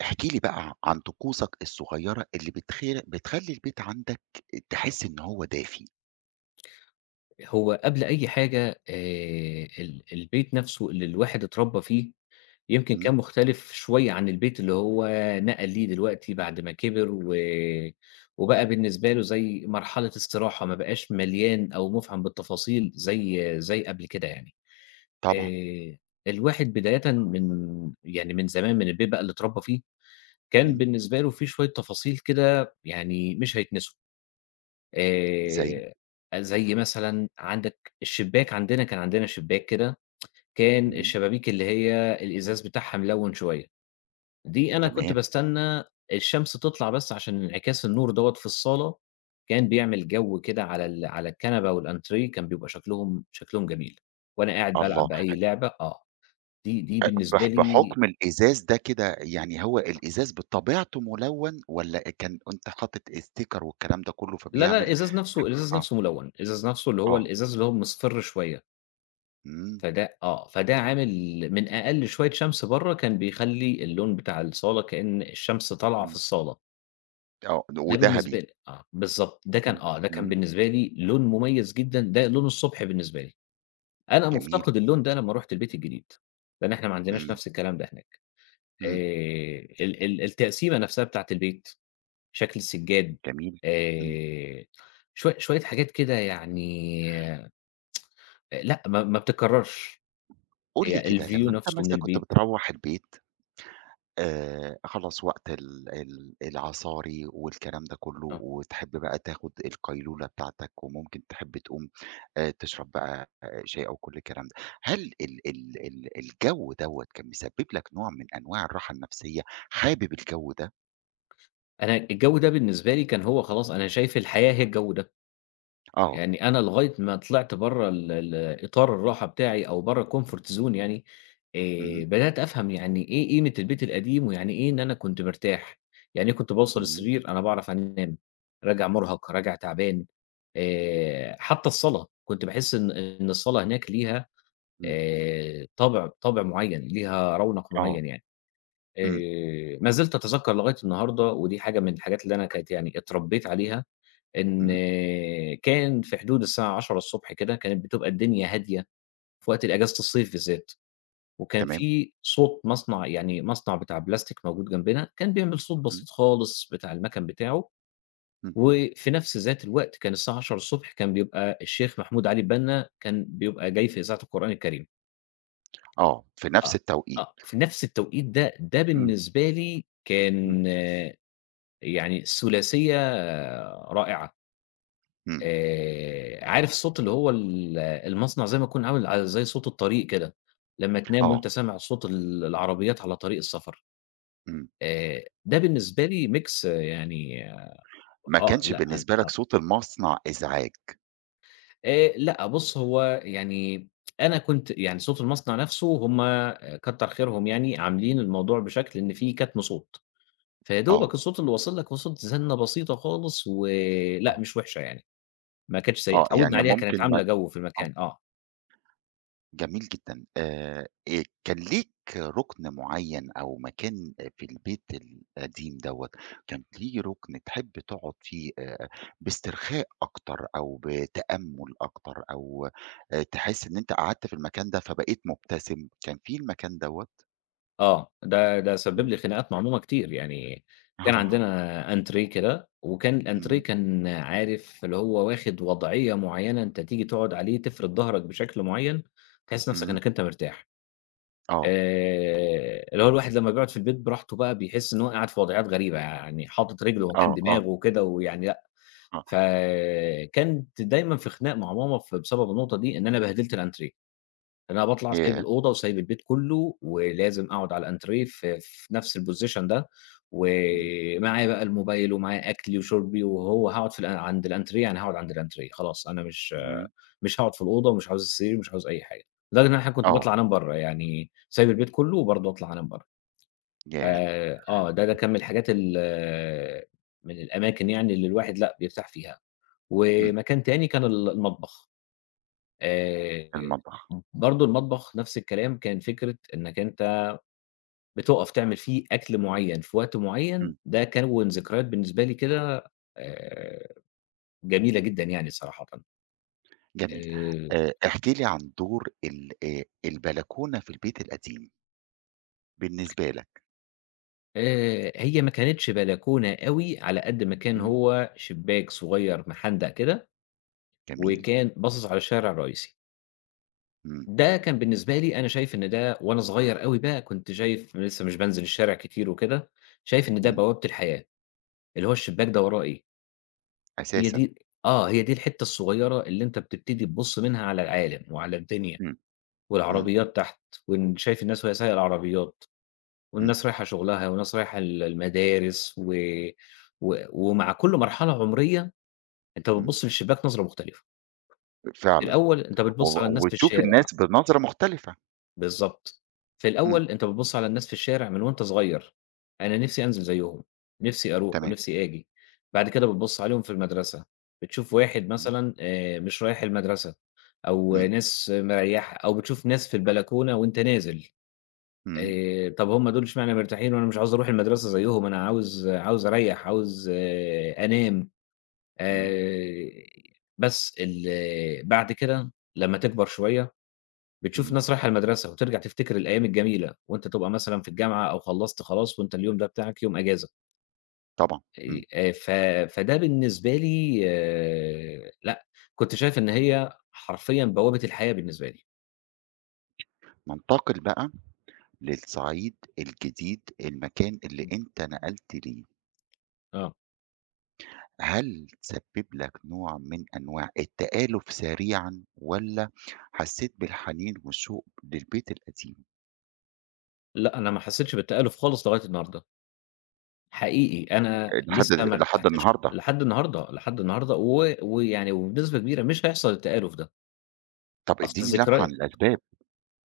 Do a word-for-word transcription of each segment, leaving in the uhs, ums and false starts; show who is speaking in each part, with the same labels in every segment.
Speaker 1: احكِ لي بقى ع عن طقوسك الصغيّرة اللي بتخير بتخلّي البيت عندك تحس إن هو دافي.
Speaker 2: هو قبل أي حاجة آآ، ال البيت نَفْسه اللي الواحد اتربّى فيه، يمكن كان
Speaker 1: امم.
Speaker 2: مختلِف شوية عن البيت اللي هو نقَل ليه دلوقتي بعد ما كبِر و وبقى بالنسبة له زي مرحلة استراحة، ما بقاش مليان أو مُفعم بالتفاصيل زي زي قبل كده يعني،
Speaker 1: طبعًا.
Speaker 2: آآ، الواحد بدايةً من يعني من زمان، من البيت بقى اللي اتربّي فيه، كان
Speaker 1: امم.
Speaker 2: بالنسبة له في شوية تفاصيل كده يعني مش هيتنسوا.
Speaker 1: زي؟
Speaker 2: آآ، زي مثلًا عندك الشباك عندنا، كان عندنا شباك كده، كان
Speaker 1: امم.
Speaker 2: الشبابيك اللي هي الإزاز بتاعها ملوِّن شوية، دي أنا كنت
Speaker 1: تمام.
Speaker 2: باستنّى الشمس تطلَع بس عشان انعكاس النور دوّة في الصالة، كان بيعمل جَو كده على ال على الكنبة والأنتريه كان بيبقى شكلُهم شكلُهم جميل، وأنا قاعد بالعب
Speaker 1: الله! ح
Speaker 2: بأي لعبة آه، دي دي
Speaker 1: أ
Speaker 2: بالنسبة
Speaker 1: بح
Speaker 2: لي
Speaker 1: بحُكم الإزاز ده كده، يعني هو الإزاز بطبيعته ملوَّن والّا كان أنت حاطط sticker والكلام ده كلّه
Speaker 2: لا، لا،
Speaker 1: فبيعمل
Speaker 2: الإزاز نَفْسه الإزاز
Speaker 1: آه.
Speaker 2: نَفْسه ملوِّن، الإزاز نَفْسه اللي هو
Speaker 1: آه.
Speaker 2: الإزاز اللي هو مصْفِر شوية.
Speaker 1: إمم.
Speaker 2: فده آه فده عامل من أقل شوية شمس برّه كان بيخلّي اللون بتاع الصَّالة كإن الشمس طالعة في
Speaker 1: إمم.
Speaker 2: الصَّالة.
Speaker 1: آه،
Speaker 2: ده بالنسبة
Speaker 1: ودَهَبِي.
Speaker 2: لي. آه بالضبط ده كان
Speaker 1: امم،
Speaker 2: آه ده كان
Speaker 1: امم.
Speaker 2: بالنسبة لي لون م‍ُميَّز جدًا ده لون الصبح بالنسبة لي. أنا
Speaker 1: جميل.
Speaker 2: مُفتقد اللون ده لما رُحت البيت الجديد. لأن إحنا ما عندناش
Speaker 1: إمم.
Speaker 2: نفس الكلام ده هناك. آآ
Speaker 1: إمم.
Speaker 2: ال ال التقسيمة نفسها بتاعة البيت، شكل السِّجاد.
Speaker 1: جميل. إمم.
Speaker 2: آآ شوي شوية حاجات كده يعني لأ ما ما بتكَّررش.
Speaker 1: قُل لي
Speaker 2: هي
Speaker 1: كده،
Speaker 2: الview
Speaker 1: لمّا أنت
Speaker 2: نفسه من
Speaker 1: مثلًا كُنت
Speaker 2: البيت.
Speaker 1: بِتروَّح البيت آآ خَلاص وقت ال ال العَصاري والكلام ده كلّه
Speaker 2: آه.
Speaker 1: وتحِب بقى تاخُد القَيلولَة بتاعتَك، وممكن تحِب تقوم آآ تِشرَب بقى شاي أو كل الكلام ده. هَل ال ال ال الجَو دوّة كان مِسبِب لك نوع من أنواع الرَّاحة النَفسِّية؟ حابِب الجَو ده؟
Speaker 2: أنا الجَو ده بالنسبة لي كان هو خلاص أنا شايف الحياة هي الجَو ده.
Speaker 1: آه.
Speaker 2: يعني أنا لغاية ما طلعت برّه ال ال إطار الراحة بتاعي أو برّه الcomfort zone يعني، آآ
Speaker 1: امم.
Speaker 2: بدَأت أفهم يعني إيه قيمة البيت القديم، ويعني إيه إن أنا كنت مرتاح. يعني إيه كنت باوصل
Speaker 1: إمم.
Speaker 2: السِرير أنا باعرف أنام، راجع مُرهَق راجع تَعبان، آآ، حتّى الصَّلاة كنت باحس إن إن الصَّلاة هناك ليها
Speaker 1: إمم.
Speaker 2: آآ طابِع طابِع معيَّن، ليها رَونَق
Speaker 1: آه.
Speaker 2: معيَّن يعني.
Speaker 1: إمم.
Speaker 2: آآ ما زِلت أتذكَّر لغاية النهارده ودي حاجة من الحاجات اللي أنا كانِت يعني اتربِّيت عليها، إن
Speaker 1: إمم.
Speaker 2: كان في حدود الساعة عشرة الصبح كده كانت بتبقى الدنيا هادية، فوقت الأجازة الصيف بالذَّات، وكان
Speaker 1: تمام.
Speaker 2: في صوت مَصنَع يعني مَصنَع بِتاع بلاستيك موجود جنبنا كان بيعمل صوت
Speaker 1: إمم.
Speaker 2: بسيط خالص بتاع المَكَن بتاعه،
Speaker 1: إمم.
Speaker 2: وفي نفس ذات الوقت كان الساعة عشرة الصبح كان بيبقى الشيخ محمود علي البنَّا كان بيبقى جاي في إذاعة القرآن الكَريم.
Speaker 1: آه، في نَفْس
Speaker 2: آه.
Speaker 1: التوقيت.
Speaker 2: آه، في نَفْس التوقيت ده، ده
Speaker 1: إمم.
Speaker 2: بالنسبة لي
Speaker 1: إمم.
Speaker 2: كان يعني ثلاثية رائعة
Speaker 1: إمم.
Speaker 2: آآ، عارف صوت اللي هو ال المصنع زَيّ ما تكون عامل ع زَيّ صوت الطريق كده، لمّا تنام
Speaker 1: آه.
Speaker 2: وأنت سامع صوت ال العربيات على طريق السفر
Speaker 1: إمم.
Speaker 2: آآ ده بالنسبة لي mix يعني
Speaker 1: ما
Speaker 2: آه،
Speaker 1: كانش
Speaker 2: لأ، ال
Speaker 1: بالنسبة لك
Speaker 2: آه.
Speaker 1: صوت المصنع إزعاج؟
Speaker 2: آآ لأ، بُصّ هو يعني، أنا كنت يعني صوت المصنع نَفْسه هُم كتّر خيرهم يعني عاملين الموضوع بشكل إن في كتم صوت، فيا دوبك
Speaker 1: آه.
Speaker 2: الصوت اللي واصل لك هو صوت زنّة بسيطة خالص ولأ،
Speaker 1: آه.
Speaker 2: مش وحشة يعني، ما كانتش سيئة
Speaker 1: آه،
Speaker 2: اتعوّدنا
Speaker 1: يعني
Speaker 2: عليها كانت
Speaker 1: ممكن ما
Speaker 2: عاملة
Speaker 1: ت
Speaker 2: جوّ في
Speaker 1: آه.
Speaker 2: المكان آه.
Speaker 1: جميل جدًا آآ آآ كان ليك رُكن معيّن أو مكان آآ، في البيت القديم دَوّة، كانة ليه رُكن تحب تقعد فيه آآ، بإسترخاء أكتر أو بتأمُّل أكتر، أو آآ تحسّ إن أنت قعدت في المكان ده فبقيت مُبتسم كان في المكان دَوّة؟
Speaker 2: آه، ده ده سبّب
Speaker 1: إمم.
Speaker 2: لي خناقات مع ماما كتير، يعني كان
Speaker 1: آه.
Speaker 2: عندنا أنتريه كده وكان الأنتريه
Speaker 1: إمم.
Speaker 2: كان عارف اللي هو واخِد وضعيّة معيّنة أنت تيجي تقعُد عليه تفرِد ضهرك بشكل معيّن، تحِس نَفْسك
Speaker 1: إمم.
Speaker 2: إنّك أنت مرتاح،
Speaker 1: آه.
Speaker 2: آآ، اللي هو الواحد لمّا بيقعُد في البيت براحته بقى بيحِس إن هو قاعد في وضعيّات غريبة، يعني حاطط رجله مكان
Speaker 1: آه، آه.
Speaker 2: دماغه وكده ويعني لأ،
Speaker 1: آه.
Speaker 2: فكنت دايمًا في خناق مع ماما ف بسبب النقطة دي، إن أنا بهدلت الأنتريه، إن أنا باطلَع سايب
Speaker 1: ياه!
Speaker 2: الأوضة وسايب البيت كلّه ولازم أقعُد على الأنتريه ف في نَفْس الposition ده
Speaker 1: إمم.
Speaker 2: ومعايا بقى الموبايل ومعايا أكْلي وشُربي وهو هاقعُد في الأ عند الأنتريه يعني هاقعُد عند الأنتريه، خلاص أنا مش
Speaker 1: إمم.
Speaker 2: مش هاقعُد في الأوضة ومش عاوز السرير، مش عاوز أي حاجة، لدرجة إن أنا أحيانًا كنت
Speaker 1: آه.
Speaker 2: باطلَع أنام برّه، يعني سايب البيت كلّه وبرضه أطلَع أنام برّه.
Speaker 1: ياه!
Speaker 2: آآ، آه، ده ده كان من الحاجات ال من الأماكن يعني اللي الواحد لأ، بيرتاح فيها،
Speaker 1: إمم.
Speaker 2: ومكان تاني كان ال المطبخ، آآ
Speaker 1: المطبخ.
Speaker 2: م برضه المطبخ نَفْس الكلام، كان فكرة إنك أنت بتُقف تعمل فيه أكْل معيّن في وقت معيّن
Speaker 1: إمم.
Speaker 2: ده كوّن ذكريات بالنسبة لي كده آآ، جميلة جدًا يعني صراحةً.
Speaker 1: جميل.
Speaker 2: آآ
Speaker 1: آآ احكِ لي عن دور ال آآ البلكونة في البيت القديم. بالنسبة لك.
Speaker 2: آآ هي ما كانتش بلكونة أوي على قد ما كان
Speaker 1: امم.
Speaker 2: هو شِباك صغير محندق كده،
Speaker 1: جميل.
Speaker 2: وكان باصص على الشارع الرئيسي.
Speaker 1: امم.
Speaker 2: ده كان بالنسبة لي أنا شايف إن ده وأنا صغير أوي بقى كُنت شايف، أنا لسه مش بانزل الشارع كتير وكده، شايف إن ده
Speaker 1: امم.
Speaker 2: بوابة الحياة، اللي هو الشِباك ده وراه إيه! هي
Speaker 1: أساسًا.
Speaker 2: دي آه هي دي الحتة الصغيرة اللي أنت بتبتدي تبُصّ منها على العالم وعلى الدنيا
Speaker 1: امم، امم.
Speaker 2: والعربيات تحت وأنت شايف الناس وهي سايقة العربيات
Speaker 1: امم.
Speaker 2: والناس رايحة شُغلها وناس رايحة ال المدارس و و ومع كل مرحلة عمرية، أنت
Speaker 1: امم.
Speaker 2: بتبُصّ من الشباك نظرة مختلفة.
Speaker 1: أ فعلًا،
Speaker 2: الأول أنت
Speaker 1: و
Speaker 2: بتبُصّ على الناس في
Speaker 1: وتشوف
Speaker 2: الشارع
Speaker 1: الناس بنظرة مختلفة.
Speaker 2: بالضبط، في
Speaker 1: امم.
Speaker 2: الأول أنت بتبُصّ على الناس في الشارع من وأنت صغير، أنا نِفْسي أنزل زيهم، نِفْسي أروح
Speaker 1: تمام.
Speaker 2: ونِفْسي آجي، بعد كده بتبُصّ عليهم في المدرسة، بتشوف واحد
Speaker 1: امم.
Speaker 2: مثلًا آآ مش رايح المدرسة، أو
Speaker 1: امم.
Speaker 2: ناس مريّحة أو بتشوف ناس في البلكونة وأنت نازل،
Speaker 1: امم.
Speaker 2: آآ، طَب هُم دول إشمعنا مرتاحين! وأنا مش عاوز أروح المدرسة زيهم أنا عاوز عاوز أريّح عاوز أنام،
Speaker 1: امم.
Speaker 2: آآ، بس ال بعد كده لمّا تكبر شوية، بتشوف
Speaker 1: امم.
Speaker 2: ناس رايحة المدرسة وترجع تفتكر الأيام الجميلة، وأنت تبقى مثلًا في الجامعة أو خلّصت خلاص وأنت اليوم ده بتاعك يوم أجازة.
Speaker 1: طبعًا، إمم.
Speaker 2: أي آآ، ف فده بالنسبة لي لأ، كنت شايف إن هي حرفيًا بوابة الحياة بالنسبة لي.
Speaker 1: ننتقل بقى للصعيد الجديد، المكان اللي
Speaker 2: إمم.
Speaker 1: أنت نقلت ليه.
Speaker 2: آه.
Speaker 1: هل سبّب لك نوع من أنواع التآلف سريعًا، والّا حسيت بالحنين وشوق للبيت القديم؟
Speaker 2: لأ، أنا ما حسّيتش بالتآلف خالص لغاية النهارده. حقيقي أنا
Speaker 1: لحد
Speaker 2: لسّه
Speaker 1: ال
Speaker 2: ما
Speaker 1: لحد
Speaker 2: ارتحتش
Speaker 1: النهارده.
Speaker 2: لحد النهارده، لحد النهارده و ويعني وبنسبة كبيرة مش هيحصل التآلف ده.
Speaker 1: طَب
Speaker 2: أصل
Speaker 1: ادّيني لمحة
Speaker 2: الذكريا...
Speaker 1: عن الأسباب.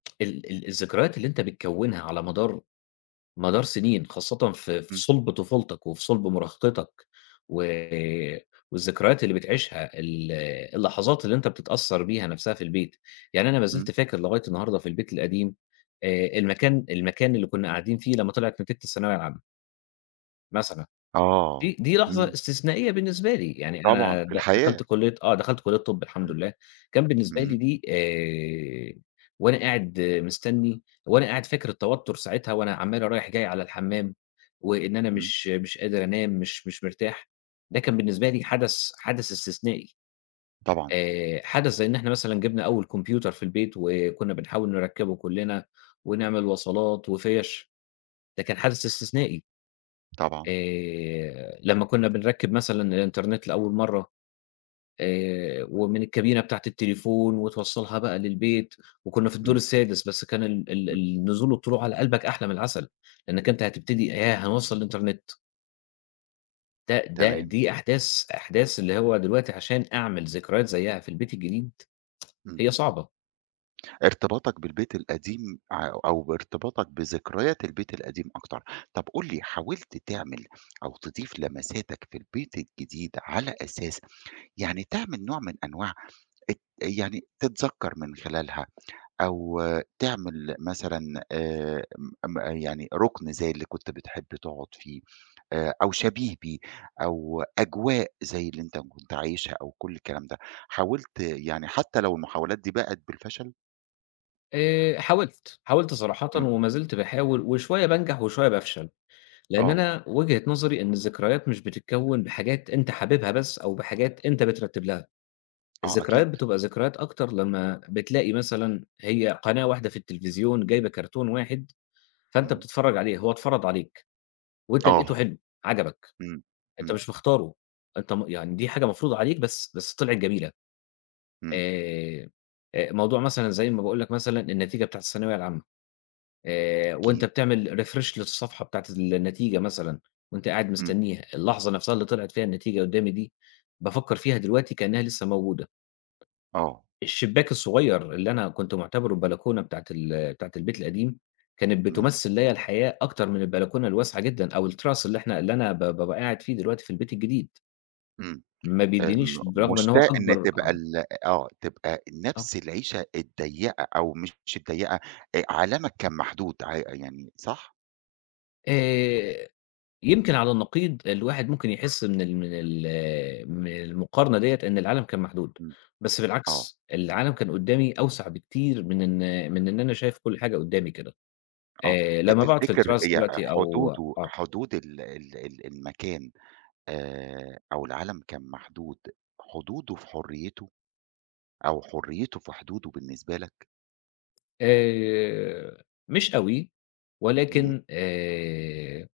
Speaker 2: ال ال الذكريات اللي أنت بتكوّنها على مدار مدار سِنين خاصةً في في
Speaker 1: إمم.
Speaker 2: صُلب طفولتك وفي صُلب مراهقتك، و والذكريات اللي بتعيِشها ال اللحظات اللي أنت بتتأثّر بيها نَفْسها في البيت، يعني أنا ما زِلت
Speaker 1: إمم.
Speaker 2: فاكر لغاية النهارده في البيت القديم، آآ المكان المكان اللي كنا قاعدين فيه لمّا طِلعِت نتيجة الثانوية العامة. مثلًا.
Speaker 1: آه.
Speaker 2: دي دي لحظة
Speaker 1: إمم.
Speaker 2: استثنائية بالنسبة لي، يعني
Speaker 1: طبعًا
Speaker 2: أنا
Speaker 1: في
Speaker 2: د
Speaker 1: الحياة.
Speaker 2: دخَلت كُلية آه دخَلت كُلية طَب الحمد
Speaker 1: إمم،
Speaker 2: لله، كان بالنسبة لي
Speaker 1: إمم.
Speaker 2: دي آآ وأنا قاعد مستني، وأنا قاعد فاكر التوتر ساعتها وأنا عمّال رايح جاي على الحمّام، وإن أنا
Speaker 1: إمم.
Speaker 2: مش مش قادر أنام مش مش مرتاح، ده كان بالنسبة لي حدث حدث استثنائي،
Speaker 1: طبعًا.
Speaker 2: آآ حدث زَي إن إحنا مثلًا جِبنا أول كمبيوتر في البيت وكنا بنحاول نركّبه كُلّنا، ونعمل وصلات وفيَش، ده كان حدث استثنائي.
Speaker 1: طبعًا.
Speaker 2: آآ، لمّا كنا بنركّب مثلًا الانترنت لأول مرّة، آآ ومن الكابينة بتاعة التليفون وتوصّلها بقى للبيت، وكنا في الدور
Speaker 1: إمم.
Speaker 2: السادس بس كان ال ال
Speaker 1: إمم.
Speaker 2: النزول والطلوع على قلبك أحلى من العسل، لإنك
Speaker 1: إمم.
Speaker 2: أنت هتبتدي ياه هنوصّل الانترنت ده، ده
Speaker 1: تمام.
Speaker 2: دي أحداث، أحداث اللي هو دلوقتي عشان أعمل ذكريات زيّها في البيت الجديد.
Speaker 1: إمم.
Speaker 2: هي صعبة.
Speaker 1: إرتباطك بالبيت القديم ع أو أو بإرتباطك بذكريات البيت القديم أكتر، طَب قُل لي حاولت تعمل أو تضيف لمساتك في البيت الجديد على أساس يعني تعمل نوع من أنواع الت آآ، يعني تتذكّر من خلالها أو تعمل مثلًا آآ، ام ما يعني رُكن زيّ اللي كنت بتحب تقعد فيه، آآ، أو شبيه بيه، أو أجواء زيّ اللي أنت م كنت عايشها أو كُلّ الكلام ده حاولت يعني حتى لو المحاولات دي باءت بالفشل؟
Speaker 2: آآ، حاولت، حاولت صراحةً
Speaker 1: إمم.
Speaker 2: وما زلت باحاول، وشوية بانجح وشوية بافشل، لإن
Speaker 1: آه.
Speaker 2: أنا وجهة نظري إن الذكريات مش بتتكوّن بحاجات أنت حاببها بس، أو بحاجات أنت بترتّب لها،
Speaker 1: آه،
Speaker 2: الذكريات
Speaker 1: أكيد.
Speaker 2: بتبقى ذكريات أكتر لمّا بتلاقي مثلًا هي قناة واحدة في التلفزيون، جايبة cartoon واحد فأنت
Speaker 1: إمم.
Speaker 2: بتتفرّج عليه، هو اتفرض عليك، وأنت لقيتُه
Speaker 1: آه.
Speaker 2: حلو عَجَبك،
Speaker 1: إمم،
Speaker 2: أنت
Speaker 1: إمم.
Speaker 2: مش مختارُه أنت م يعني دي حاجة مفروضة عليك بس، بس طلعت جميلة
Speaker 1: إمم.
Speaker 2: آآ، آآ، موضوع مثلًا زيّ ما باقول لك مثلًا النتيجة بتاعة الثانوية العامة آآ، وأنت
Speaker 1: أكيد.
Speaker 2: بتعمل refresh للصفحة بتاعة النتيجة مثلًا، وأنت قاعد
Speaker 1: إمم.
Speaker 2: مستنّيها، اللحظة نَفْسها اللي طلعت فيها النتيجة قدّامي دي، بافكّر فيها دلوقتي كإنها لسه موجودة
Speaker 1: آه.
Speaker 2: ...الشبّاك الصغيّر اللي أنا كنت مُعتبره البلكونة بتاعة ال بتاعة البيت القديم، كانت
Speaker 1: إمم.
Speaker 2: بتمثّل ليّا الحياة أكتر من البلكونة الواسعة جدًا، أو التراس اللي إحنا اللي أنا ب بابقى قاعد فيه دلوقتي في البيت الجديد
Speaker 1: إمم.
Speaker 2: ما
Speaker 1: آآ، م
Speaker 2: بيدّينيش بالرغم إن هو [unintelligible]
Speaker 1: مشتاق إن
Speaker 2: أكبر.
Speaker 1: تبقى ال آه، تبقى
Speaker 2: آه.
Speaker 1: نَفْس العيشة الضيّقة أو مش الضيّقة آآ، عالمك كان محدود ع آآ، يعني صح؟
Speaker 2: آآ، يمكن على النقيض، الواحد ممكن يحس من ال من ال من المقارنة ديَّة إن العالم كان محدود،
Speaker 1: امم،
Speaker 2: بس
Speaker 1: آه.
Speaker 2: بالعكس، العالم كان قُدّامي أوسع بكتير من إن من إن أنا شايف كُلّ حاجة قدّامي كده،
Speaker 1: آه،
Speaker 2: آآ،
Speaker 1: أ
Speaker 2: لمّا باقعد في
Speaker 1: تفتكر
Speaker 2: الterrace
Speaker 1: يع
Speaker 2: دلوقتي أو
Speaker 1: حدوده
Speaker 2: آه.
Speaker 1: حدود ال ال ال المكان، آآ، أو العالم كان محدود، حدوده في حُريّته، أو حُريّته في حدوده بالنسبة لك؟
Speaker 2: آآ، مش أوي،
Speaker 1: امم.
Speaker 2: ولكن آآ،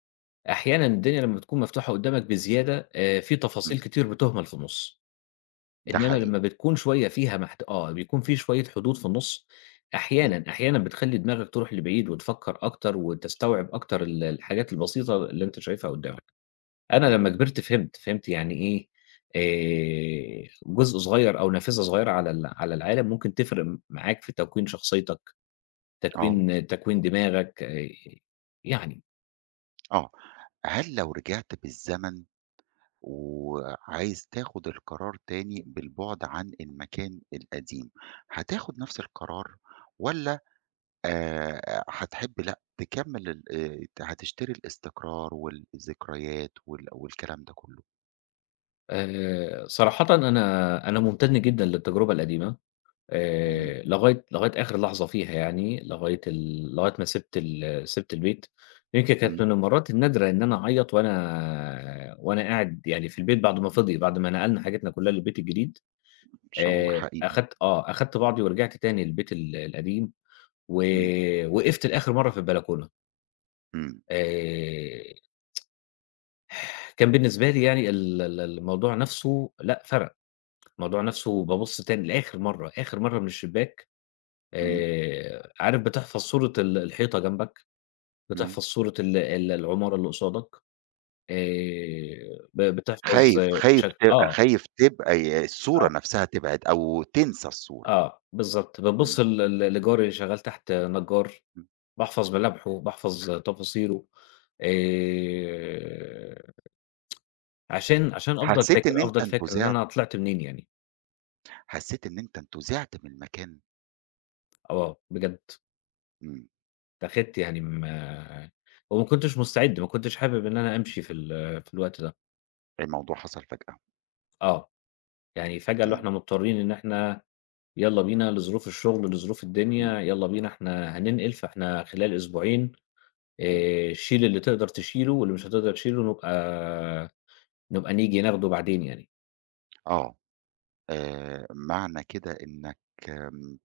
Speaker 2: أحيانًا الدنيا لمّا بتكون مفتوحة قدّامك بزيادة آآ، في تفاصيل
Speaker 1: امم.
Speaker 2: كتير بتُهْمل في النُص،
Speaker 1: ده
Speaker 2: إنّما لمّا
Speaker 1: حقيقي.
Speaker 2: بتكون شوية فيها محت آه بيكون في شوية حدود في النُص،
Speaker 1: امم.
Speaker 2: أحيانًا، أحيانًا بتخلّي دماغك ترُوح لبعيد وتفكّر أكتر، وتستوعب أكتر ال الحاجات البسيطة اللي أنت شايفها قُدّامك، أنا
Speaker 1: امم.
Speaker 2: لمّا كبِرت فهمت، فهمت يعني إيه، آآ، جزء صغير أو نافذة صغيرة على ال على العالم ممكن تفرق معاك في تكوين شخصيتك،
Speaker 1: آه.
Speaker 2: تكوين تكوين دماغك آآ، يعني.
Speaker 1: آه هل لو رجِعت بالزمن وعايز تاخد القرار تاني بالبُعد عن المكان القديم، هتاخد نفس القرار؟ والَّا آآ، هتحب لأ تكمّل ال آآ، ت هتشتري الإستقرار والذكريات وال والكلام ده كلّه؟
Speaker 2: آآ، صراحةً أنا أنا ممتنّ جدًا للتجربة القديمة
Speaker 1: إمم.
Speaker 2: آآ، لغاية، لغاية آخر لحظة فيها يعني لغاية ال لغاية ما سِبت ال سِبت البيت يمكن كانت
Speaker 1: إمم.
Speaker 2: من المرات النادرة إن أنا أعيّط وأنا آآ، وأنا قاعد يعني في البيت بعد ما فِضِي، بعد ما نَقَلنا حاجتنا كلّها للبيت الجديد
Speaker 1: شعور
Speaker 2: آآ،
Speaker 1: حقيقي.
Speaker 2: أخدت آه أخدت بعضي ورجعت تاني البيت ال القديم.
Speaker 1: إمم.
Speaker 2: وآآ، وقفت لآخر مَرّة في البلكونة.
Speaker 1: إمم.
Speaker 2: آآ كان بالنسبة لي يعني ال ال الموضوع نفسُه لأ فَرَق، الموضوع نفسُه بابُصّ تاني لآخر مرّه آخر مرّه من الشبّاك
Speaker 1: إمم.
Speaker 2: آآ، عارف بتحفظ صورة ال الحيطة جنبك،
Speaker 1: إمم.
Speaker 2: بتحفظ صورة ال ال العمارة اللي قصادك آآ، ب بتحفظ
Speaker 1: خايف، خايف
Speaker 2: شك
Speaker 1: ت
Speaker 2: آه.
Speaker 1: خايف تبقى ي الصورة
Speaker 2: آه.
Speaker 1: نفسها تبعد أو تنسى الصورة.
Speaker 2: آه، بالضبط
Speaker 1: إمم.
Speaker 2: بتبُصّ ل ل لجاري اللي شغال تحت نجّار،
Speaker 1: إمم.
Speaker 2: باحفظ ملامحُه، باحفظ تفاصيلُه آآ عشان، عشان أفضل
Speaker 1: حسّيت
Speaker 2: فاكر
Speaker 1: إن أنت
Speaker 2: أفضل فاكر إن
Speaker 1: انتُزِعت؟
Speaker 2: أنا طلعت منين يعني.
Speaker 1: حسّيت إن أنت أنتُزعِت من المكان؟
Speaker 2: آه بجد.
Speaker 1: إمم.
Speaker 2: اتّاخدت يعني أما وما كنتش مستعد ما كنتش حابب إن أنا أمشي في ال في الوقت ده.
Speaker 1: الموضوع حصل فجأة.
Speaker 2: آه يعني فجأة اللي هو
Speaker 1: إمم.
Speaker 2: إحنا مضطرين إن إحنا يالّا بينا لظروف الشغل، لظروف
Speaker 1: إمم.
Speaker 2: الدنيا، يالّا بينا إحنا هننقل فإحنا خلال أسبوعين.
Speaker 1: إمم.
Speaker 2: آآ، شيل اللي تقدر تشيله واللي مش هتقدر تشيله، نبقى نبقى نيجي ناخده بعدين يعني.
Speaker 1: آه آآ معنى كده إنك إمم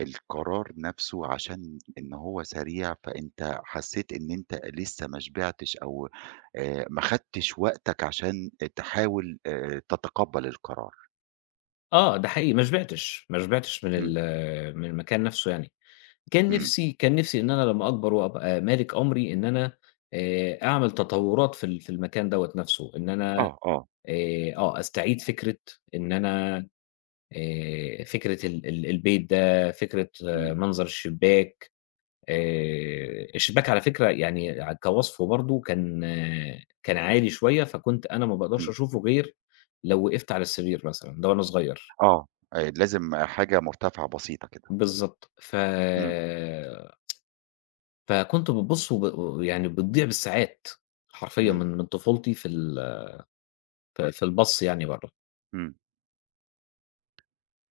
Speaker 1: القرار نفسّه عشان إن هو سريع فأنت حسّيت إن أنت لسّه ما شبعتش أو آآ ما خدتِش وقتك عشان تحاول آآ ت تتقبل القرار.
Speaker 2: آه ده حقيقي ما شبعتش، ما شبعتش من
Speaker 1: إمم.
Speaker 2: ال من المكان نفسّه يعني. كان
Speaker 1: إمم.
Speaker 2: نفسي كان نفسي إن أنا لمّا أكبر وأبقى مالك أمري إن أنا آآ أعمل تطورات في ال في المكان دوّة نفسّه إن أنا
Speaker 1: آه آه.
Speaker 2: آآ آه استعيد فكرة إن أنا آآ فكرة ال ال البيت ده فكرة
Speaker 1: إمم.
Speaker 2: منظر الشباك آآ الشباك على فكرة يعني كوصفه برضه كان كان عالي شوية فكنت أنا ما باقدرش
Speaker 1: إمم.
Speaker 2: أشوفه غير لو وقفّت على السرير مثلًا ده وأنا صغير.
Speaker 1: آه لازم حاجة مرتفعة بسيطة كده.
Speaker 2: بالضبط ف
Speaker 1: إمم.
Speaker 2: فكنت بتبُصّ وب و يعني بتضيع بالساعات حرفيًا من
Speaker 1: إمم.
Speaker 2: من طفولتي في ال ف في البَص يعني برّه.
Speaker 1: إمم.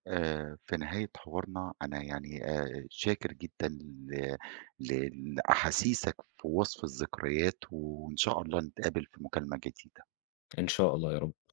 Speaker 1: آآ في نهاية حوارنا أنا يعني آآ شاكر جدًا ل ل لاحاسيسك في وصف الذكريات وإن شاء الله نتقابل في مكالمة جديدة.
Speaker 2: إن شاء الله يا رب.